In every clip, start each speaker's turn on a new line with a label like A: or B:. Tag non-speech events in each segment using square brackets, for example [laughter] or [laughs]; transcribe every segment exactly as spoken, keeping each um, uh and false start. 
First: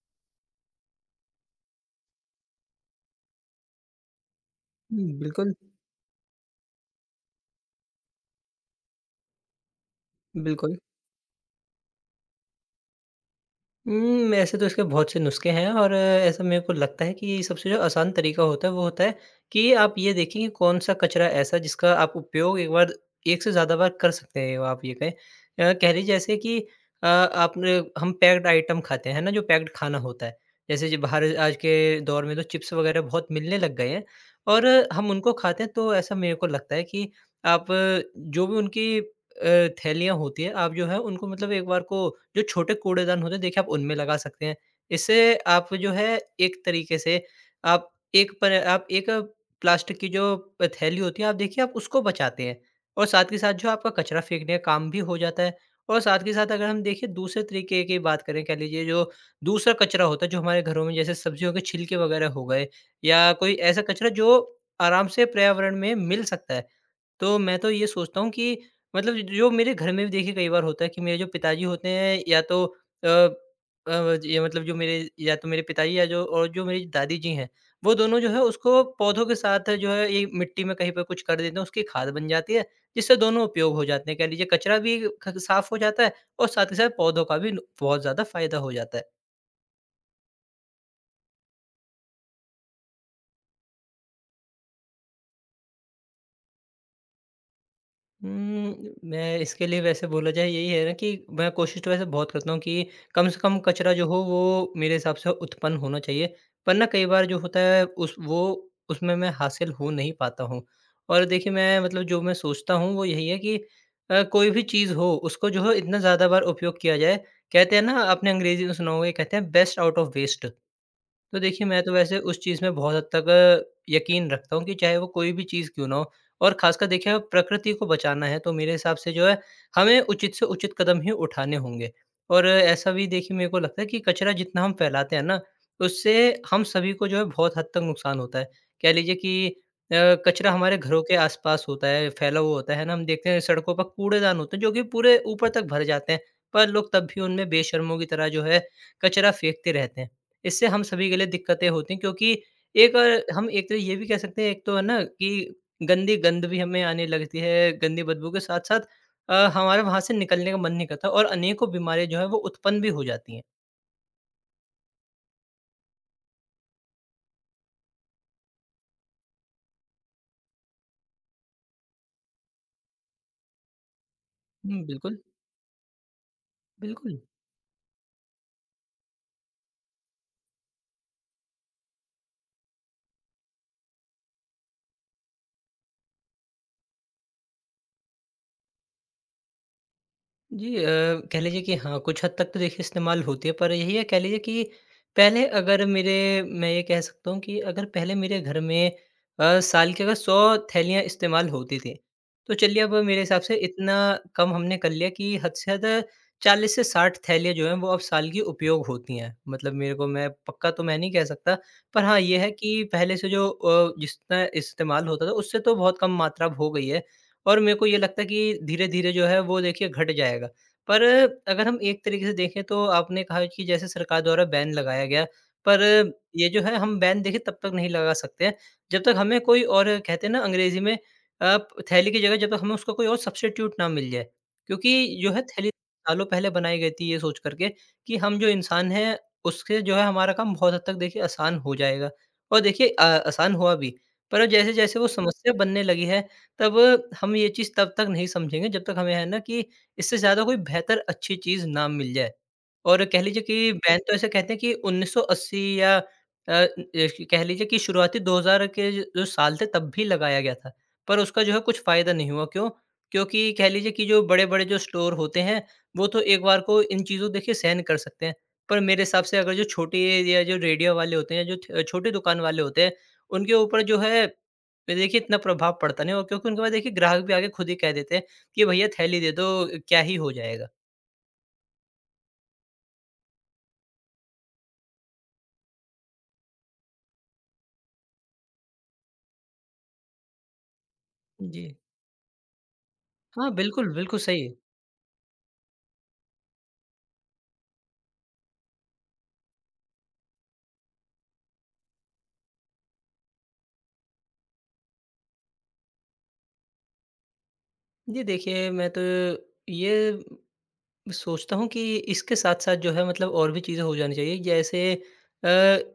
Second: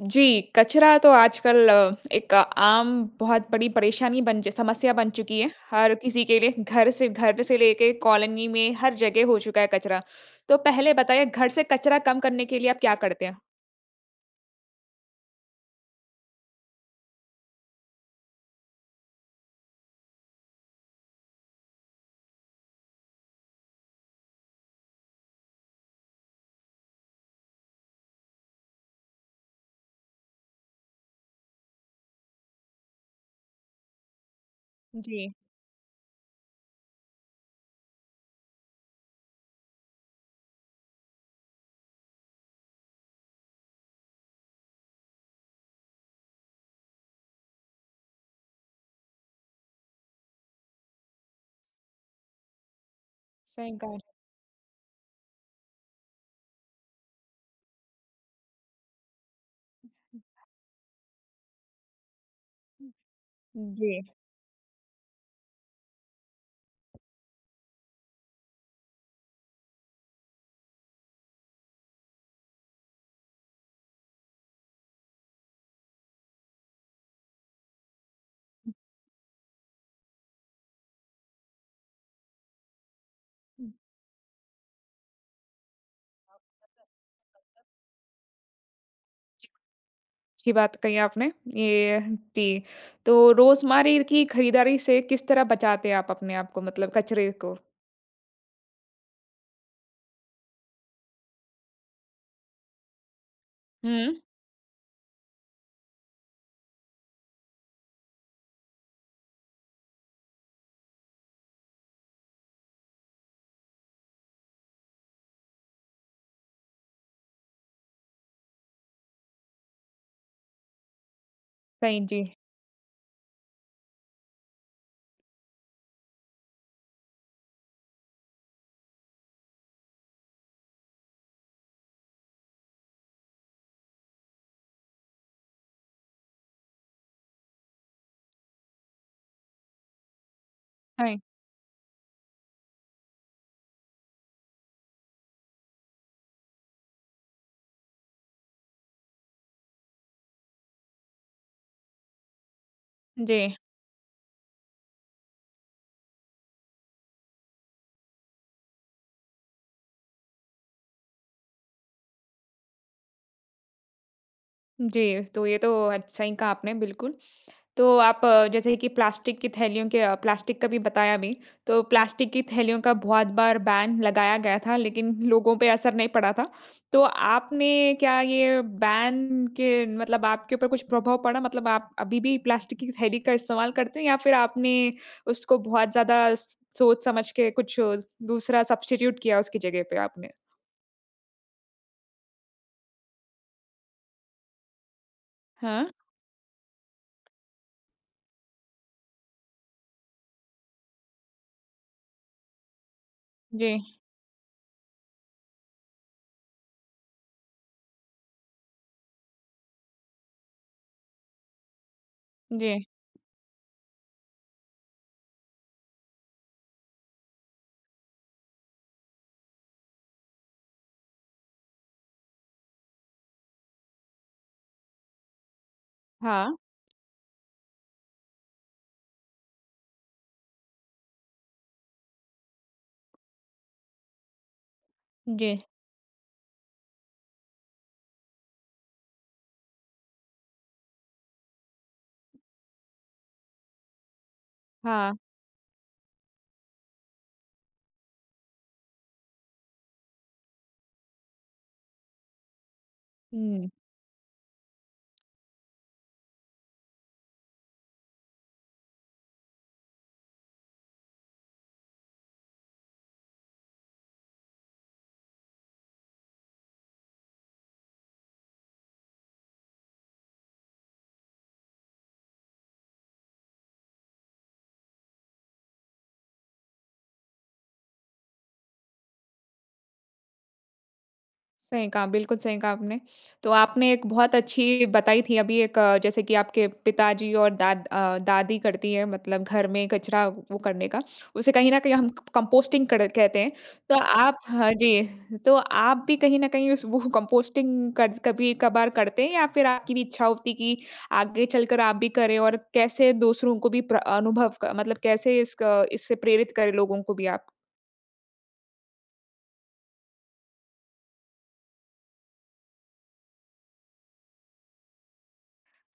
A: जी, कचरा तो आजकल अ, एक आम बहुत बड़ी परेशानी बन च समस्या बन
B: हुँ,
A: चुकी है।
B: बिल्कुल,
A: हर किसी के लिए घर से घर से लेके कॉलोनी में हर जगह हो चुका है कचरा। तो
B: बिल्कुल।
A: पहले बताइए घर से कचरा कम करने के लिए आप क्या करते हैं?
B: उम, ऐसे तो इसके बहुत से नुस्खे हैं और ऐसा मेरे को लगता है कि सबसे जो आसान तरीका होता है, वो होता है कि आप ये देखें कि कौन-सा कचरा ऐसा है, जिसका आप उपयोग एक बार एक से ज़्यादा बार कर सकते हैं, आप ये कहें। अ, कह लीजिए जैसे कि अ, आपने हम पैक्ड आइटम खाते हैं, है ना, जो पैक्ड खाना होता है। जैसे जो बाहर आज के दौर में तो चिप्स वगैरह बहुत मिलने लग गए हैं और हम
A: जी,
B: उनको खाते हैं, तो ऐसा मेरे को लगता है कि आप जो भी उनकी अ, थैलियाँ होती हैं, आप जो है उनको मतलब एक बार को जो छोटे कूड़ेदान होते हैं देखिए आप उनमें लगा सकते हैं। इससे आप जो है एक तरीके से आप एक पर आप एक प्लास्टिक की जो अ, थैली होती है आप देखिए आप उसको बचाते हैं और साथ के साथ जो
A: सही
B: आपका
A: कहा।
B: कचरा फेंकने का काम भी हो जाता है। और साथ के साथ अगर हम देखिए दूसरे तरीके की बात करें, कह लीजिए जो दूसरा कचरा होता है जो हमारे घरों में जैसे सब्जियों के छिलके वगैरह हो गए या कोई ऐसा
A: जी।
B: कचरा जो आराम से पर्यावरण में मिल सकता है। तो मैं तो ये सोचता हूँ कि मतलब जो मेरे घर में भी देखिए कई बार होता है कि मेरे जो पिताजी होते हैं या तो अ अ, ये मतलब जो मेरे या तो मेरे पिताजी या जो और जो मेरी दादी जी हैं, वो दोनों जो है उसको पौधों के साथ जो है ये मिट्टी में कहीं पे कुछ कर देते हैं, उसकी खाद बन जाती है, जिससे दोनों
A: हुँ।
B: उपयोग हो जाते हैं। कह लीजिए कचरा भी ख साफ़ हो जाता है और साथ ही साथ पौधों का भी न बहुत ज़्यादा फ़ायदा हो जाता है।
A: जी, अच्छी बात कही आपने। ये जी, तो रोज़मर्रा की खरीदारी से किस तरह बचाते हैं आप अपने आप को मतलब कचरे को?
B: हुँ, मैं इसके लिए वैसे बोला जाए यही है ना कि मैं कोशिश तो वैसे बहुत करता हूँ कि कम से कम कचरा जो
A: हुँ,
B: हो वो मेरे हिसाब से उत्पन्न होना चाहिए। पर ना कई बार जो होता है उस वो उसमें मैं हासिल हो नहीं पाता हूँ। और देखिए मैं मतलब जो मैं सोचता हूँ वो यही है कि अ, कोई भी चीज़ हो उसको जो है इतना ज़्यादा बार उपयोग किया जाए। कहते हैं ना आपने अंग्रेज़ी में सुना होगा ये कहते हैं, बेस्ट आउट ऑफ वेस्ट। तो देखिए, मैं तो
A: सही
B: वैसे
A: जी।
B: उस चीज़ में बहुत हद तक अ, यकीन रखता हूँ कि चाहे वो कोई भी चीज़ क्यों ना हो। और ख़ासकर देखिए अगर प्रकृति को बचाना है तो मेरे हिसाब से जो है हमें उचित से उचित कदम ही उठाने होंगे। और अ, ऐसा भी देखिए मेरे को लगता है कि कचरा जितना हम फैलाते हैं ना, उससे हम सभी को जो है बहुत हद तक नुकसान होता है। कह लीजिए कि अ, कचरा हमारे घरों के
A: हाँ,
B: आस-पास होता है, फैला हुआ होता है ना, हम देखते हैं सड़कों पर कूड़ेदान होते हैं जो कि पूरे ऊपर तक भर जाते हैं, पर लोग तब भी उनमें बेशर्मों की तरह जो है कचरा फेंकते रहते हैं। इससे हम सभी के लिए दिक्कतें होती हैं, क्योंकि एक अ,
A: जी।
B: हम एक तरह ये भी कह सकते हैं एक तो है ना कि गंदी गंध भी हमें आने लगती है, गंदी बदबू के साथ-साथ अ, हमारा वहाँ से निकलने का मन नहीं करता और अनेकों बीमारियाँ जो हैं वो उत्पन्न भी हो जाती हैं।
A: जी, तो ये तो अच सही कहा आपने बिल्कुल। तो आप अ, जैसे कि प्लास्टिक की थैलियों के अ, प्लास्टिक का भी बताया अभी। तो प्लास्टिक की थैलियों का बहुत बार बैन लगाया गया था,
B: हुँ,
A: लेकिन
B: बिल्कुल,
A: लोगों पे असर नहीं पड़ा था। तो
B: बिल्कुल।
A: आपने क्या ये बैन के मतलब आपके ऊपर कुछ प्रभाव पड़ा? मतलब आप अभी भी प्लास्टिक की थैली का इस्तेमाल करते हैं या फिर आपने उसको बहुत ज़्यादा स सोच समझ के कुछ अ, दूसरा सब्स्टिट्यूट किया उसकी जगह पे आपने?
B: जी अ, कह लीजिए कि हाँ, कुछ हद तक तो देखिए इस्तेमाल होती है, पर यही है कह लीजिए कि पहले
A: हाँ,
B: अगर मेरे मैं ये कह सकता हूँ कि अगर पहले मेरे घर में अ, साल की अगर सौ थैलियाँ इस्तेमाल होती थीं, तो चलिए अब मेरे हिसाब से
A: जी,
B: इतना कम हमने कर लिया कि हद से हद चालीस से साठ थैलियाँ जो हैं, वो अब साल की उपयोग होती हैं। मतलब मेरे को मैं पक्का तो मैं नहीं कह सकता, पर हाँ, ये है
A: जी।
B: कि पहले से जो अ, जितना इस्तेमाल होता था, उससे तो बहुत कम मात्रा अब हो गई है। और मेरे को ये लगता है कि धीरे-धीरे जो है वो देखिए घट जाएगा। पर अगर हम एक तरीके से देखें तो आपने कहा कि जैसे सरकार द्वारा बैन लगाया गया, पर ये
A: हाँ,
B: जो है हम बैन देखिए तब तक नहीं लगा सकते हैं, जब तक हमें कोई और कहते हैं ना अंग्रेज़ी में अ, थैली की जगह जब तक हमें उसका कोई और सब्स्टिट्यूट ना मिल जाए। क्योंकि जो है
A: जी,
B: थैली सालों पहले बनाई गई थी ये सोच कर के कि हम जो इंसान हैं उससे जो है हमारा काम बहुत हद तक देखिए आसान हो जाएगा। और देखिए अ, आसान हुआ भी, पर जैसे-जैसे वो
A: हाँ।
B: समस्या बनने लगी है तब हम ये चीज़ तब तक नहीं समझेंगे जब तक हमें है ना कि इससे ज़्यादा कोई बेहतर अच्छी चीज़ ना मिल जाए। और कह लीजिए
A: हुँ।
B: कि बैन तो ऐसे कहते हैं कि उन्नीस सौ अस्सी या अ, ए कह लीजिए कि शुरुआती दो हज़ार के जो साल थे तब भी लगाया गया था। पर उसका जो है कुछ फ़ायदा नहीं हुआ क्यों? क्योंकि कह लीजिए कि जो बड़े-बड़े जो स्टोर होते हैं, वो तो एक बार को इन चीज़ों देखिए सहन कर सकते हैं। पर मेरे हिसाब से अगर जो छोटे या जो रेडियो वाले होते हैं, जो छ छोटी दुकान वाले होते हैं, उनके ऊपर जो है पे देखिए इतना प्रभाव पड़ता नहीं और क्योंकि उनके पास देखिए ग्राहक भी आके खुद ही कह देते हैं कि भैया थैली दे दो, क्या ही हो जाएगा।
A: सही कहा, बिल्कुल सही कहा आपने। तो आपने एक बहुत अच्छी बताई थी अभी एक अ, जैसे कि आपके पिताजी और दाद अ, दादी करती है मतलब घर में कचरा वो करने का। उसे
B: जी।
A: कहीं न कहीं हम क कंपोस्टिंग कर कहते
B: हाँ,
A: हैं।
B: बिल्कुल,
A: तो
B: बिल्कुल
A: आप,
B: सही। है।
A: हाँ जी, तो आप भी कहीं न कहीं उस वो कंपोस्टिंग कर कभी-कभार करते हैं या फिर आपकी भी इच्छा होती कि आगे चलकर आप भी करें और कैसे दूसरों को भी प्र अनुभव क मतलब कैसे इसक इससे प्रेरित करें लोगों को भी आप?
B: जी देखिए मैं तो ये सोचता हूँ कि इसके साथ-साथ जो है मतलब और भी चीज़ें हो जानी चाहिए, जैसे अ,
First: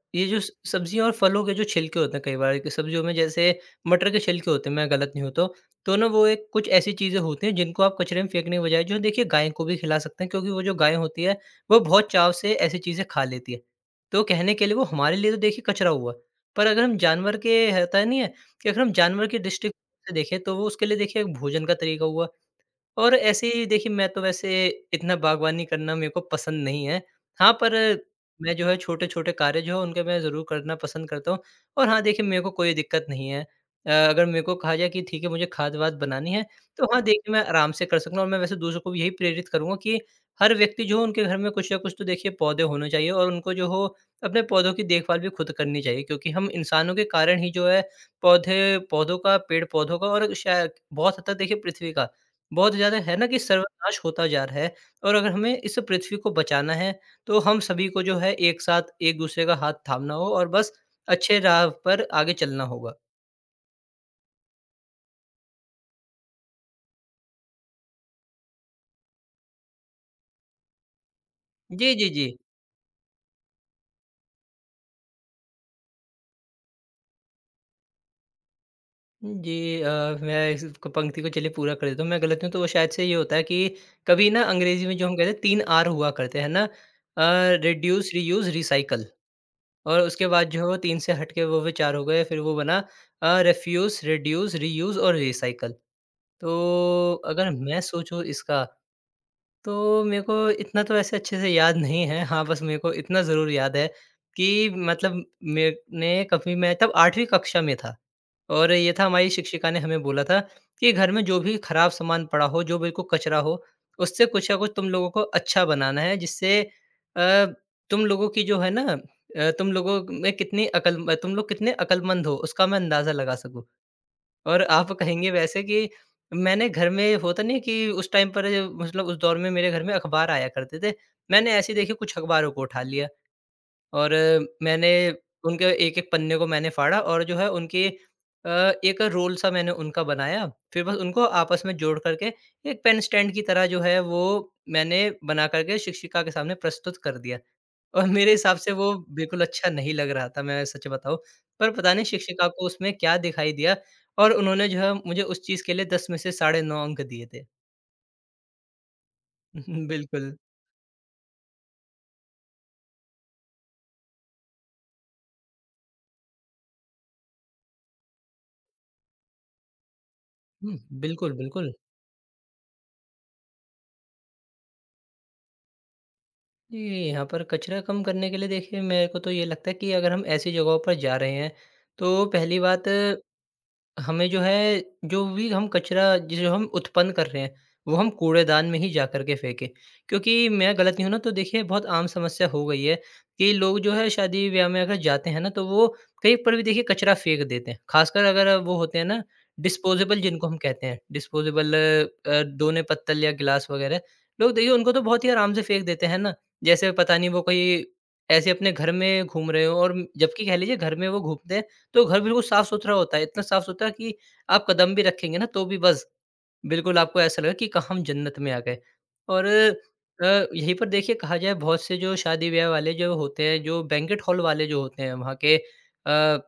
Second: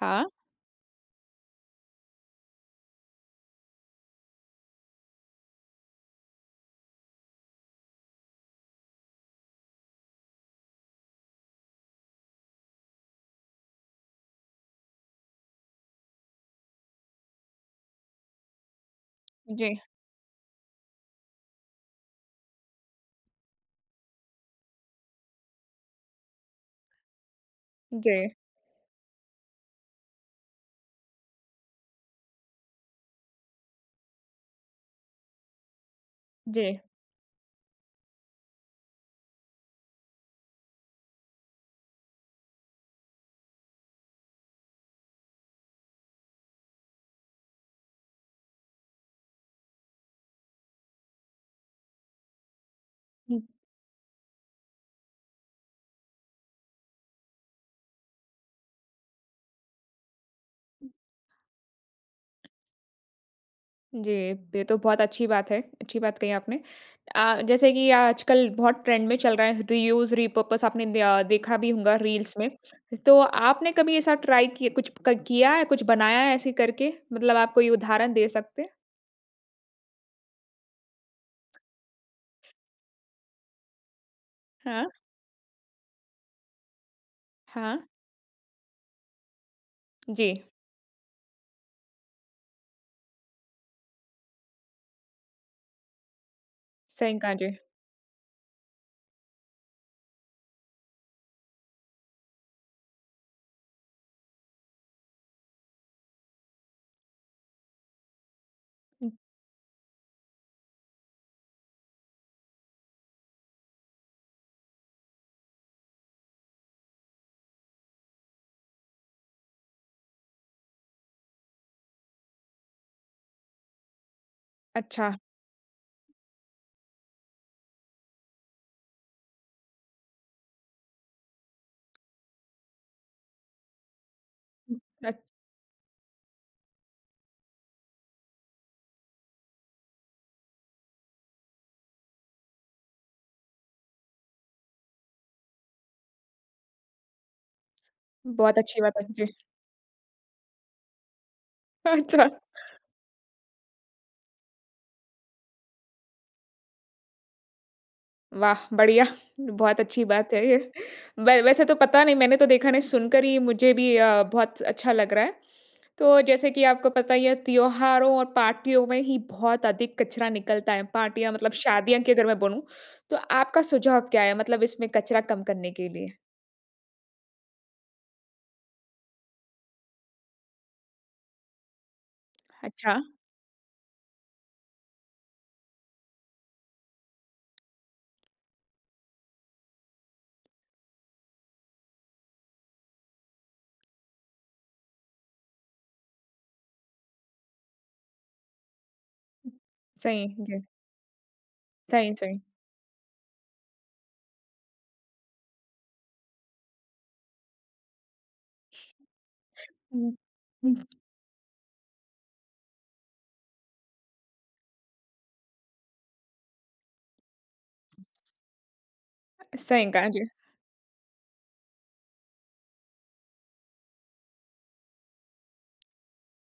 A: हाँ।
B: ये जो स सब्जियों और फलों के जो छिलके होते हैं कई बार कि सब्जियों में जैसे मटर के छिलके होते हैं मैं गलत नहीं हूँ तो, तो ना वो एक कुछ ऐसी चीज़ें होती हैं जिनको आप कचरे में फेंकने के बजाय जो है, देखिए गाय को भी खिला सकते हैं क्योंकि वो जो गाय होती है वो बहुत चाव से ऐसी चीज़ें खा लेती है। तो कहने के लिए वो हमारे लिए तो देखिए कचरा हुआ, पर अगर हम जानवर के होता है नहीं है कि अगर हम जानवर की
A: जी,
B: दृष्टिकोण से देखें तो वो उसके लिए देखिए एक भोजन का तरीका हुआ। और ऐसे ही देखिए मैं तो वैसे इतना बागवानी करना मेरे को पसंद नहीं है। हाँ, पर
A: जी,
B: मैं जो है छोटे-छोटे कार्य जो हैं उनके मैं ज़रूर करना पसंद करता हूँ और हाँ, देखिए मेरे को कोई दिक्कत नहीं है। अ, अगर मेरे को कहा जाए कि ठीक है मुझे खाद-वाद बनानी है,
A: जी।
B: तो हाँ, देखिए मैं आराम से कर सकता हूँ और मैं वैसे दूसरों को भी यही प्रेरित करूँगा कि हर व्यक्ति जो है उनके घर में कुछ ना कुछ तो देखिए पौधे होने चाहिए और उनको जो हो अपने पौधों की देखभाल भी खुद करनी चाहिए क्योंकि हम इंसानों के कारण ही जो है पौधे पौधों का, पेड़-पौधों का और शायद बहुत हद तक देखिए पृथ्वी का बहुत ज़्यादा है ना कि
A: हुँ।
B: सर्वनाश होता जा रहा है। और अगर हमें इस पृथ्वी को बचाना है, तो हम सभी को जो है एक साथ एक-दूसरे का हाथ थामना हो और बस अच्छे राह पर आगे चलना होगा।
A: जी, ये तो बहुत अच्छी बात है, अच्छी बात कही आपने। अ, जैसे कि आजकल बहुत ट्रेंड में चल रहा है रीयूज़, रिपर्पस, आपने दिया देखा भी होगा
B: जी, जी, जी।
A: रील्स में। तो आपने कभी ऐसा ट्राई किया कुछ क किया है, कुछ बनाया है ऐसे करके? मतलब आप कोई उदाहरण दे सकते हैं?
B: जी अ, मैं इस क पंक्ति को चलिए पूरा कर देता हूँ, मैं गलत हूँ तो वो शायद से ये होता है कि कभी ना
A: हाँ,
B: अंग्रेज़ी में जो हम कहते हैं तीन आर हुआ करते हैं ना अ,
A: हाँ।
B: Reduce, reuse, recycle. और उसके
A: जी,
B: बाद जो है वो तीन से हट के वो भी चार हो गए, फिर वो बना अ, रिफ्यूज़, रिड्यूस, रीयूज़ और रीसाइकल। तो
A: सही कहा जी।
B: अगर मैं सोचूँ इसका, तो मेरे को इतना तो वैसे अच्छे से याद नहीं है। हाँ, बस मेरे को इतना ज़रूर याद है कि मतलब मैंने कभी मैं तब आठवीं कक्षा में था और ये था
A: हुँ,
B: हमारी शिक्षिका ने हमें बोला था कि घर में जो भी खराब सामान पड़ा हो, जो बिल्कुल कचरा हो, उससे कुछ ना कुछ तुम लोगों को अच्छा बनाना है जिससे अ, तुम लोगों की जो है ना अ, तुम लोगों में कितनी अकल तुम लोग कितने अकलमंद हो उसका मैं अंदाज़ा लगा सकूँ। और आप
A: अच्छा।
B: कहेंगे वैसे कि मैंने घर में होता नहीं है कि उस टाइम पर मतलब उस दौर में मेरे घर में अखबार आया करते थे। मैंने ऐसे ही देखिए कुछ अखबारों को उठा लिया और
A: हुँ,
B: मैंने
A: अ,
B: उनके एक-एक पन्ने को मैंने फाड़ा और जो है उनकी अ, एक रोल सा मैंने उनका बनाया। फिर बस उनको आपस में जोड़ कर के एक पेन स्टैंड की तरह जो है वो मैंने बना कर के शिक्षिका के सामने प्रस्तुत कर दिया। और मेरे हिसाब
A: बहुत
B: से
A: अच्छी
B: वो
A: बात है। जी,
B: बिल्कुल
A: [laughs]
B: अच्छा नहीं लग रहा था, मैं सच बताऊँ। पर पता नहीं
A: अच्छा।
B: शिक्षिका को उसमें क्या दिखाई दिया और उन्होंने जो है मुझे उस चीज़ के लिए दस में से साढ़े नौ अंक दिए थे।
A: वाह! बढ़िया, बहुत
B: [laughs]
A: अच्छी बात
B: बिल्कुल।
A: है ये। वै वैसे तो पता नहीं मैंने तो देखा नहीं, सुनकर ही मुझे भी अ, बहुत अच्छा लग रहा है। तो जैसे कि आपको पता ही है त्योहारों और पार्टियों में ही बहुत अधिक कचरा निकलता
B: हुँ,
A: है। पार्टियाँ
B: बिल्कुल,
A: मतलब
B: बिल्कुल।
A: शादियाँ की अगर मैं बोलूँ, तो आपका सुझाव क्या है मतलब इसमें कचरा कम करने के लिए?
B: जी, यहाँ पर कचरा कम करने के लिए देखिए मेरे को तो ये लगता है कि अगर हम ऐसी जगहों पर जा रहे हैं, तो पहली बात
A: अच्छा।
B: हमें जो है, जो भी हम कचरा जिसे हम उत्पन्न कर रहे हैं, वो हम कूड़ेदान में ही जा कर के फेंकें। क्योंकि मैं गलत नहीं हूँ ना, तो देखिए बहुत आम समस्या हो गई है कि लोग जो है शादी-ब्याह में अगर जाते हैं ना, तो वो कहीं पर भी देखिए कचरा फेंक देते हैं। ख़ासकर अगर वो होते हैं ना डिस्पोज़ेबल
A: सही,
B: जिनको हम
A: जी।
B: कहते हैं, डिस्पोज़ेबल
A: सही, सही।
B: अ, दोने पत्तल या गिलास वग़ैरह, लोग देखिए उनको तो बहुत ही आराम से फेंक देते हैं ना। जैसे पता नहीं वो कोई ऐसे अपने घर में घूम रहे हों, और
A: हुँ,
B: जबकि कह लीजिए
A: हुँ।
B: घर में वो घूमते हैं तो घर बिल्कुल साफ-सुथरा होता है, इतना साफ-सुथरा कि आप कदम भी रखेंगे ना तो भी बस बिल्कुल आपको ऐसा लगेगा कि कहाँ हम जन्नत में आ गए। और
A: सही कहा, जी।
B: अ, यहीं पर देखिए कहा जाए, बहुत से जो शादी-ब्याह वाले जो होते हैं, जो बैंक्वेट हॉल वाले जो होते हैं वहाँ के अ,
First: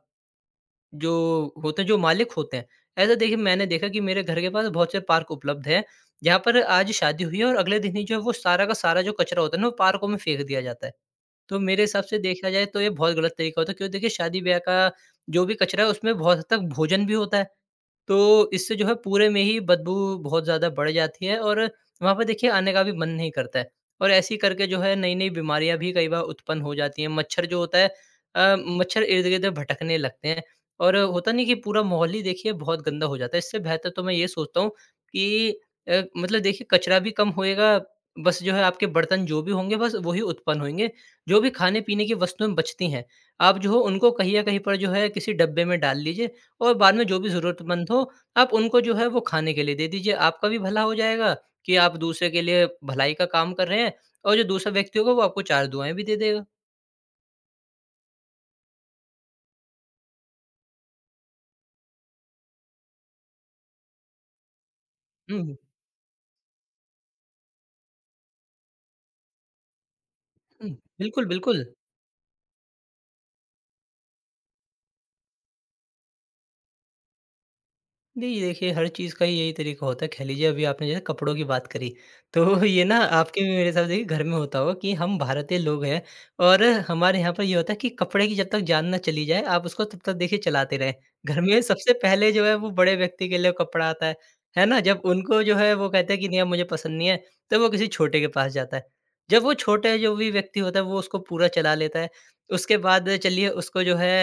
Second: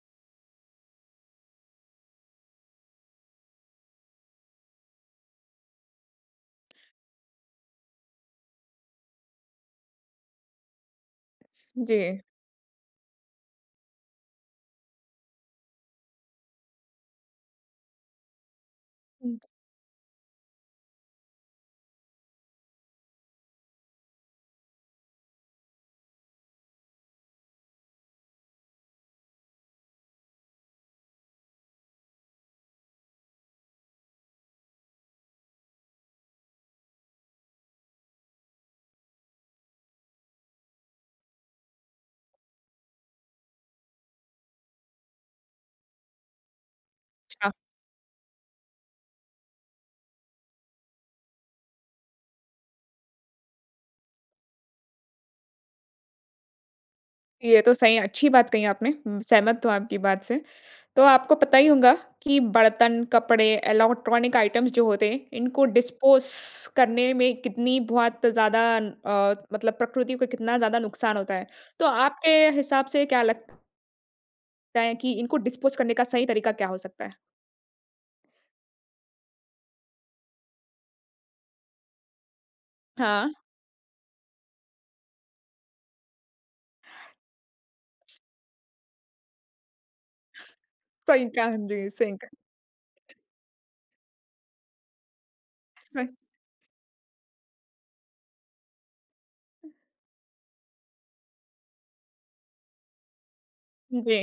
B: जो होते हैं, जो मालिक होते हैं, ऐसा देखिए मैंने देखा कि मेरे घर के पास बहुत से पार्क उपलब्ध हैं, जहाँ पर आज शादी हुई है और अगले दिन ही जो है वो सारा का सारा जो कचरा होता है ना वो पार्कों में फेंक दिया जाता है। तो मेरे
A: जी।
B: हिसाब से देखा जाए तो ये बहुत गलत तरीका होता है, क्योंकि देखिए शादी-ब्याह का जो भी कचरा है उसमें बहुत हद तक भोजन भी होता है। तो इससे जो है पूरे
A: हुँ,
B: में ही बदबू बहुत ज़्यादा बढ़ जाती है, और वहाँ पे देखिए आने का भी मन नहीं करता है। और ऐसे ही करके जो है नई-नई बीमारियाँ भी कई बार उत्पन्न हो जाती हैं। मच्छर जो होता है अ, मच्छर इर्द-गिर्द भटकने लगते हैं, और होता नहीं कि पूरा माहौल ही देखिए बहुत गंदा हो जाता है। इससे बेहतर तो मैं ये सोचता हूँ कि अ, मतलब देखिए कचरा भी कम होएगा, बस जो है आपके बर्तन जो भी होंगे बस वही उत्पन्न होंगे। जो भी खाने-पीने की वस्तुएँ बचती हैं, आप जो हो उनको कहीं या कहीं पर जो है किसी डब्बे में डाल लीजिए, और बाद में जो भी
A: अच्छा,
B: ज़रूरतमंद हो, आप उनको जो है वो खाने के लिए दे दीजिए। आपका भी भला हो जाएगा कि आप दूसरे के लिए भलाई का काम कर रहे हैं, और जो दूसरा व्यक्ति होगा वो आपको चार दुआएँ भी दे देगा।
A: ये तो सही अच्छी बात कही आपने, उम, सहमत हूँ आपकी बात से। तो आपको पता ही होगा कि बर्तन, कपड़े, इलेक्ट्रॉनिक आइटम्स जो होते हैं,
B: हुँ, हुँ।
A: इनको डिस्पोज़ करने में कितनी बहुत ज़्यादा अ, मतलब प्रकृति को कितना
B: हुँ,
A: ज़्यादा नुकसान
B: बिल्कुल,
A: होता है।
B: बिल्कुल।
A: तो आपके हिसाब से क्या लगता है कि इनको डिस्पोज़ करने का सही तरीका क्या हो सकता है?
B: नहीं, देखिए हर चीज़ का ही यही तरीका होता है। कह लीजिए अभी आपने जैसे कपड़ों की बात करी, तो [laughs] ये ना
A: हाँ,
B: आपके भी मेरे हिसाब से देखिए घर में होता होगा कि हम भारतीय लोग हैं, और हमारे यहाँ पर ये होता है कि कपड़े की जब तक जान ना चली जाए, आप उसको तब तक देखिए चलाते रहें।
A: सही
B: घर
A: कहा
B: में
A: जी,
B: सबसे
A: सही कहा,
B: पहले जो है वो बड़े व्यक्ति के लिए कपड़ा आता है, है ना? जब उनको जो है वो
A: सही
B: कहते हैं कि नहीं, अब मुझे पसंद नहीं है, तो वो किसी छोटे के पास जाता है। जब वो छोटे जो भी व्यक्ति होता है वो उसको पूरा चला लेता है, उसके बाद चलिए उसको जो है
A: जी।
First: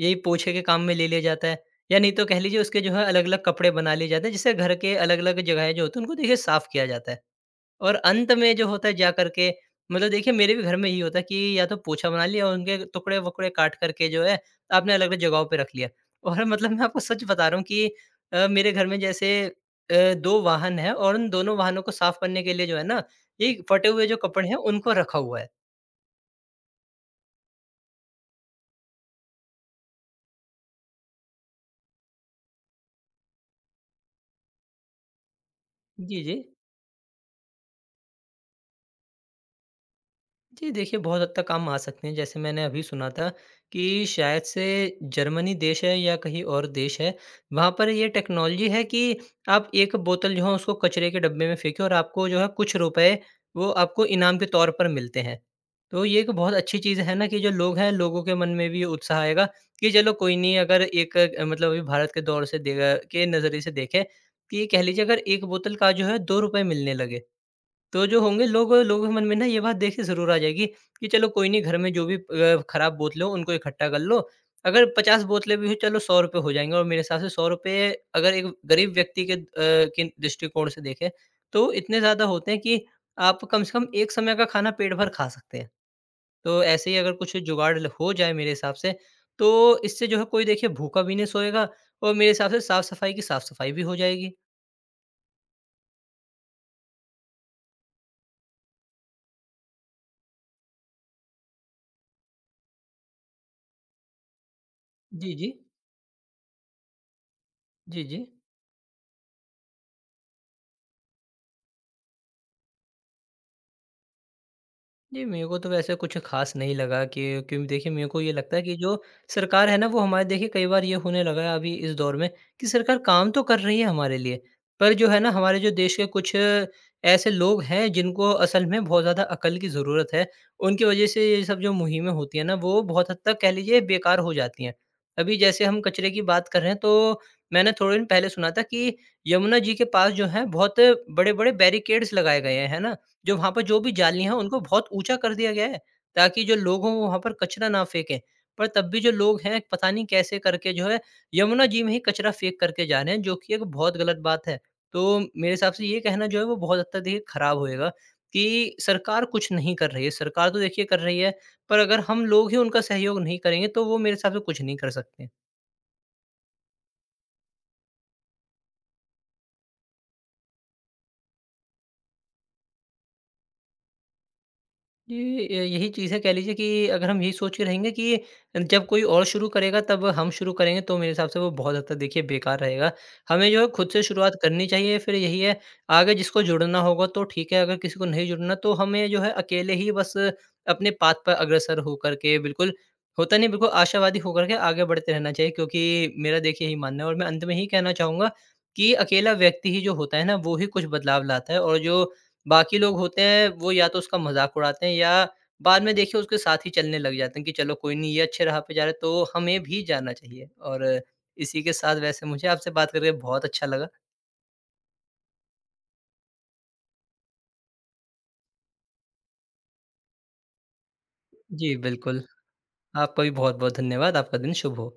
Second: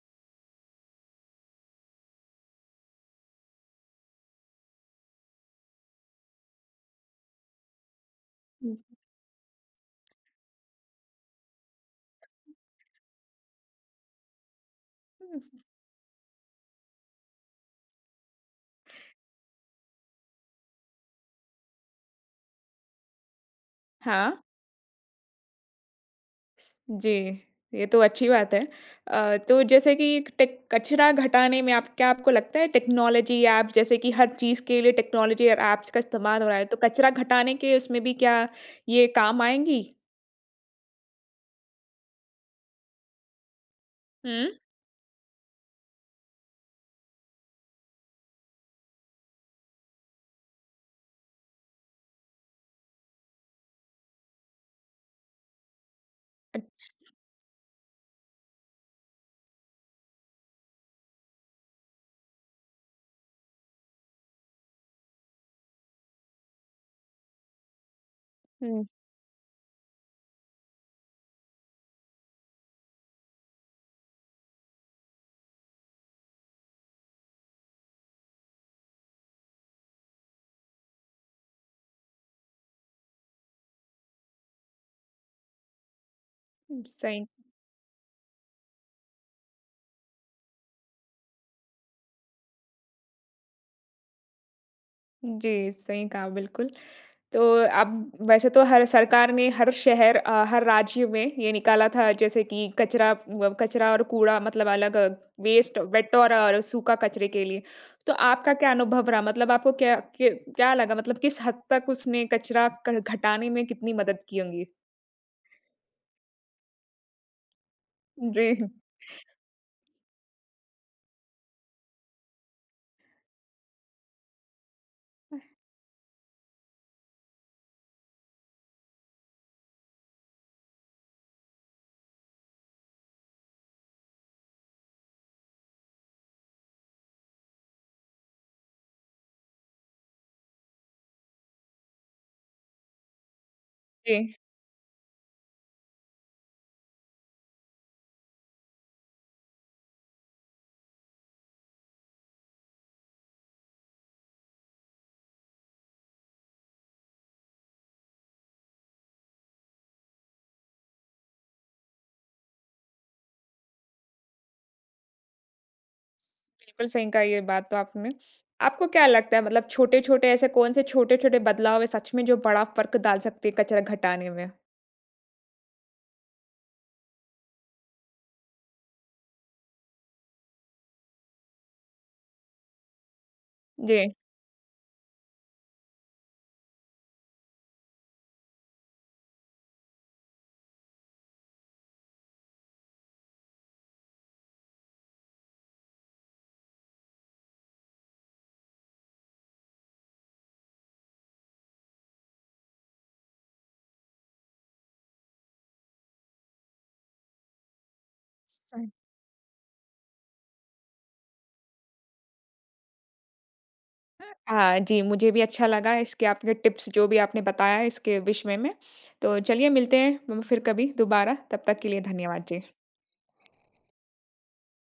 B: यही पोछे के काम में ले लिया जाता है। या नहीं तो कह लीजिए उसके जो है अलग-अलग कपड़े बना लिए जाते हैं, जिससे घर के अलग-अलग जगहें जो होती हैं, उनको देखिए साफ़ किया जाता है। और अंत में जो
A: हुँ,
B: होता है जा करके, मतलब देखिए मेरे भी घर में यही होता है कि या तो पोछा बना लिया, और उनके टुकड़े-वुकड़े काट करके जो है आपने अलग-अलग जगहों पे रख लिया। और मतलब मैं आपको सच बता रहा हूँ कि अ, मेरे घर में जैसे अ, दो वाहन हैं, और उन दोनों वाहनों को साफ़ करने के लिए जो है ना, ये फटे हुए जो
A: हाँ।
B: कपड़े हैं, उनको रखा हुआ है।
A: जी, ये तो अच्छी बात है। अ, तो जैसे कि टेक कचरा घटाने में आप क्या आपको लगता है टेक्नोलॉजी ऐप्स, जैसे कि हर चीज़ के लिए टेक्नोलॉजी और ऐप्स का
B: जी, जी।
A: इस्तेमाल हो रहा है, तो कचरा घटाने के उसमें भी क्या ये काम आएँगी?
B: जी, देखिए बहुत हद तक काम आ सकते हैं। जैसे मैंने अभी सुना था कि शायद
A: हुँ,
B: से जर्मनी देश है या कहीं और देश है, वहाँ पर ये टेक्नोलॉजी है कि आप एक बोतल जो है उसको कचरे के डब्बे में फेंके, और आपको जो है कुछ रुपए वो आपको इनाम के तौर पर मिलते हैं। तो ये एक बहुत अच्छी
A: अच्छ
B: चीज़ है ना कि जो लोग हैं, लोगों के मन में भी उत्साह आएगा कि चलो कोई नहीं, अगर एक अ, मतलब अभी भारत के दौर से देगा के नज़रिए से देखें कि कह लीजिए अगर एक बोतल का जो है दो रुपए मिलने लगे, तो जो होंगे लोग,
A: हुँ,
B: लोगों के मन में ना ये बात देख के ज़रूर आ जाएगी कि चलो कोई नहीं, घर में जो भी अ, खराब बोतलें हो उनको इकट्ठा कर लो। अगर पचास बोतलें भी हो चलो सौ रुपए हो जाएँगे, और मेरे हिसाब से सौ रुपए अगर एक गरीब व्यक्ति के अ, के दृष्टिकोण से देखें तो इतने ज़्यादा होते हैं कि आप कम से कम एक समय का खाना पेट भर खा सकते हैं। तो ऐसे ही अगर
A: सही
B: कुछ जुगाड़ ल हो जाए मेरे हिसाब से, तो इससे जो है कोई देखिए भूखा भी नहीं सोएगा, और मेरे हिसाब से साफ-सफाई की साफ-सफाई भी हो जाएगी।
A: जी, सही कहा बिल्कुल। तो अब, वैसे तो हर सरकार ने हर शहर अ, हर राज्य में ये निकाला था जैसे कि कचरा व- कचरा और कूड़ा मतलब अलग
B: जी, जी।
A: वेस्ट, वेट और, और सूखा कचरे के लिए।
B: जी,
A: तो
B: जी।
A: आपका क्या अनुभव रहा मतलब आपको क्या क्या, क्या लगा मतलब किस हद तक उसने कचरा क- घटाने में कितनी मदद की होंगी।
B: जी, मेरे को तो वैसे कुछ ख़ास नहीं लगा कि, क्योंकि देखिए मेरे को ये
A: जी
B: लगता है कि जो सरकार है ना वो हमारे देखिए कई बार ये होने लगा है अभी इस दौर में कि सरकार काम तो कर रही है हमारे लिए, पर जो है ना हमारे जो देश के कुछ ऐसे लोग हैं जिनको असल में बहुत ज़्यादा अकल की ज़रूरत है। उनकी वज़ह से ये सब जो मुहिमें होती हैं ना वो बहुत हद तक कह लीजिए बेकार हो जाती हैं। अभी जैसे हम कचरे की बात कर रहे हैं, तो मैंने थोड़े दिन पहले सुना था कि यमुना जी के पास जो है बहुत बड़े-बड़े बैरिकेड्स लगाए गए हैं, है ना? जो वहाँ पर जो भी जाली हैं,
A: जी।
B: उनको बहुत ऊँचा कर दिया गया है, ताकि जो लोग हों, वो वहाँ पर कचरा ना फेंकें। पर तब भी जो लोग हैं, पता नहीं कैसे करके जो है, यमुना जी में ही कचरा फेंक करके जा रहे हैं, जो कि एक बहुत गलत बात है। तो मेरे हिसाब से ये कहना जो है, वो बहुत हद तक देखिए खराब होएगा कि सरकार कुछ नहीं कर रही है। सरकार तो देखिए कर रही है, पर अगर हम लोग ही उनका सहयोग नहीं करेंगे, तो वो मेरे हिसाब से कुछ नहीं कर सकते।
A: स- बिल्कुल सही कहा ये बात तो आपने। आपको क्या लगता है मतलब छोटे छोटे ऐसे कौन से छोटे छोटे बदलाव है सच में जो बड़ा फर्क डाल सकते हैं कचरा घटाने में।
B: ये य यही चीज़ है, कह लीजिए कि अगर हम यही सोच के रहेंगे कि जब कोई और शुरू करेगा तब हम शुरू करेंगे, तो मेरे हिसाब से वो बहुत हद तक देखिए बेकार रहेगा। हमें जो है खुद से
A: जी।
B: शुरुआत करनी चाहिए, फिर यही है आगे जिसको जुड़ना होगा तो ठीक है, अगर किसी को नहीं जुड़ना तो हमें जो है अकेले ही बस अपने पाथ पर अग्रसर होकर के बिल्कुल, होता नहीं, बिल्कुल आशावादी होकर के आगे बढ़ते रहना चाहिए, क्योंकि मेरा देखिए यही मानना है। और मैं अंत में ही कहना चाहूँगा कि अकेला व्यक्ति ही जो होता है ना वो ही कुछ बदलाव लाता है, और जो बाकी लोग होते हैं वो या तो उसका मज़ाक उड़ाते हैं, या बाद में देखिए उसके साथ ही चलने लग जाते हैं कि चलो कोई नहीं, ये अच्छे राह पे जा रहा है तो हमें भी जाना चाहिए। और इसी के साथ वैसे मुझे आपसे बात करके बहुत अच्छा लगा।
A: हाँ जी, मुझे भी अच्छा लगा इसके आपके टिप्स जो भी आपने बताया इसके विषय में। तो चलिए मिलते हैं फिर कभी दोबारा, तब
B: जी,
A: तक के लिए
B: बिल्कुल।
A: धन्यवाद जी।
B: आपका भी बहुत-बहुत धन्यवाद। आपका दिन शुभ हो।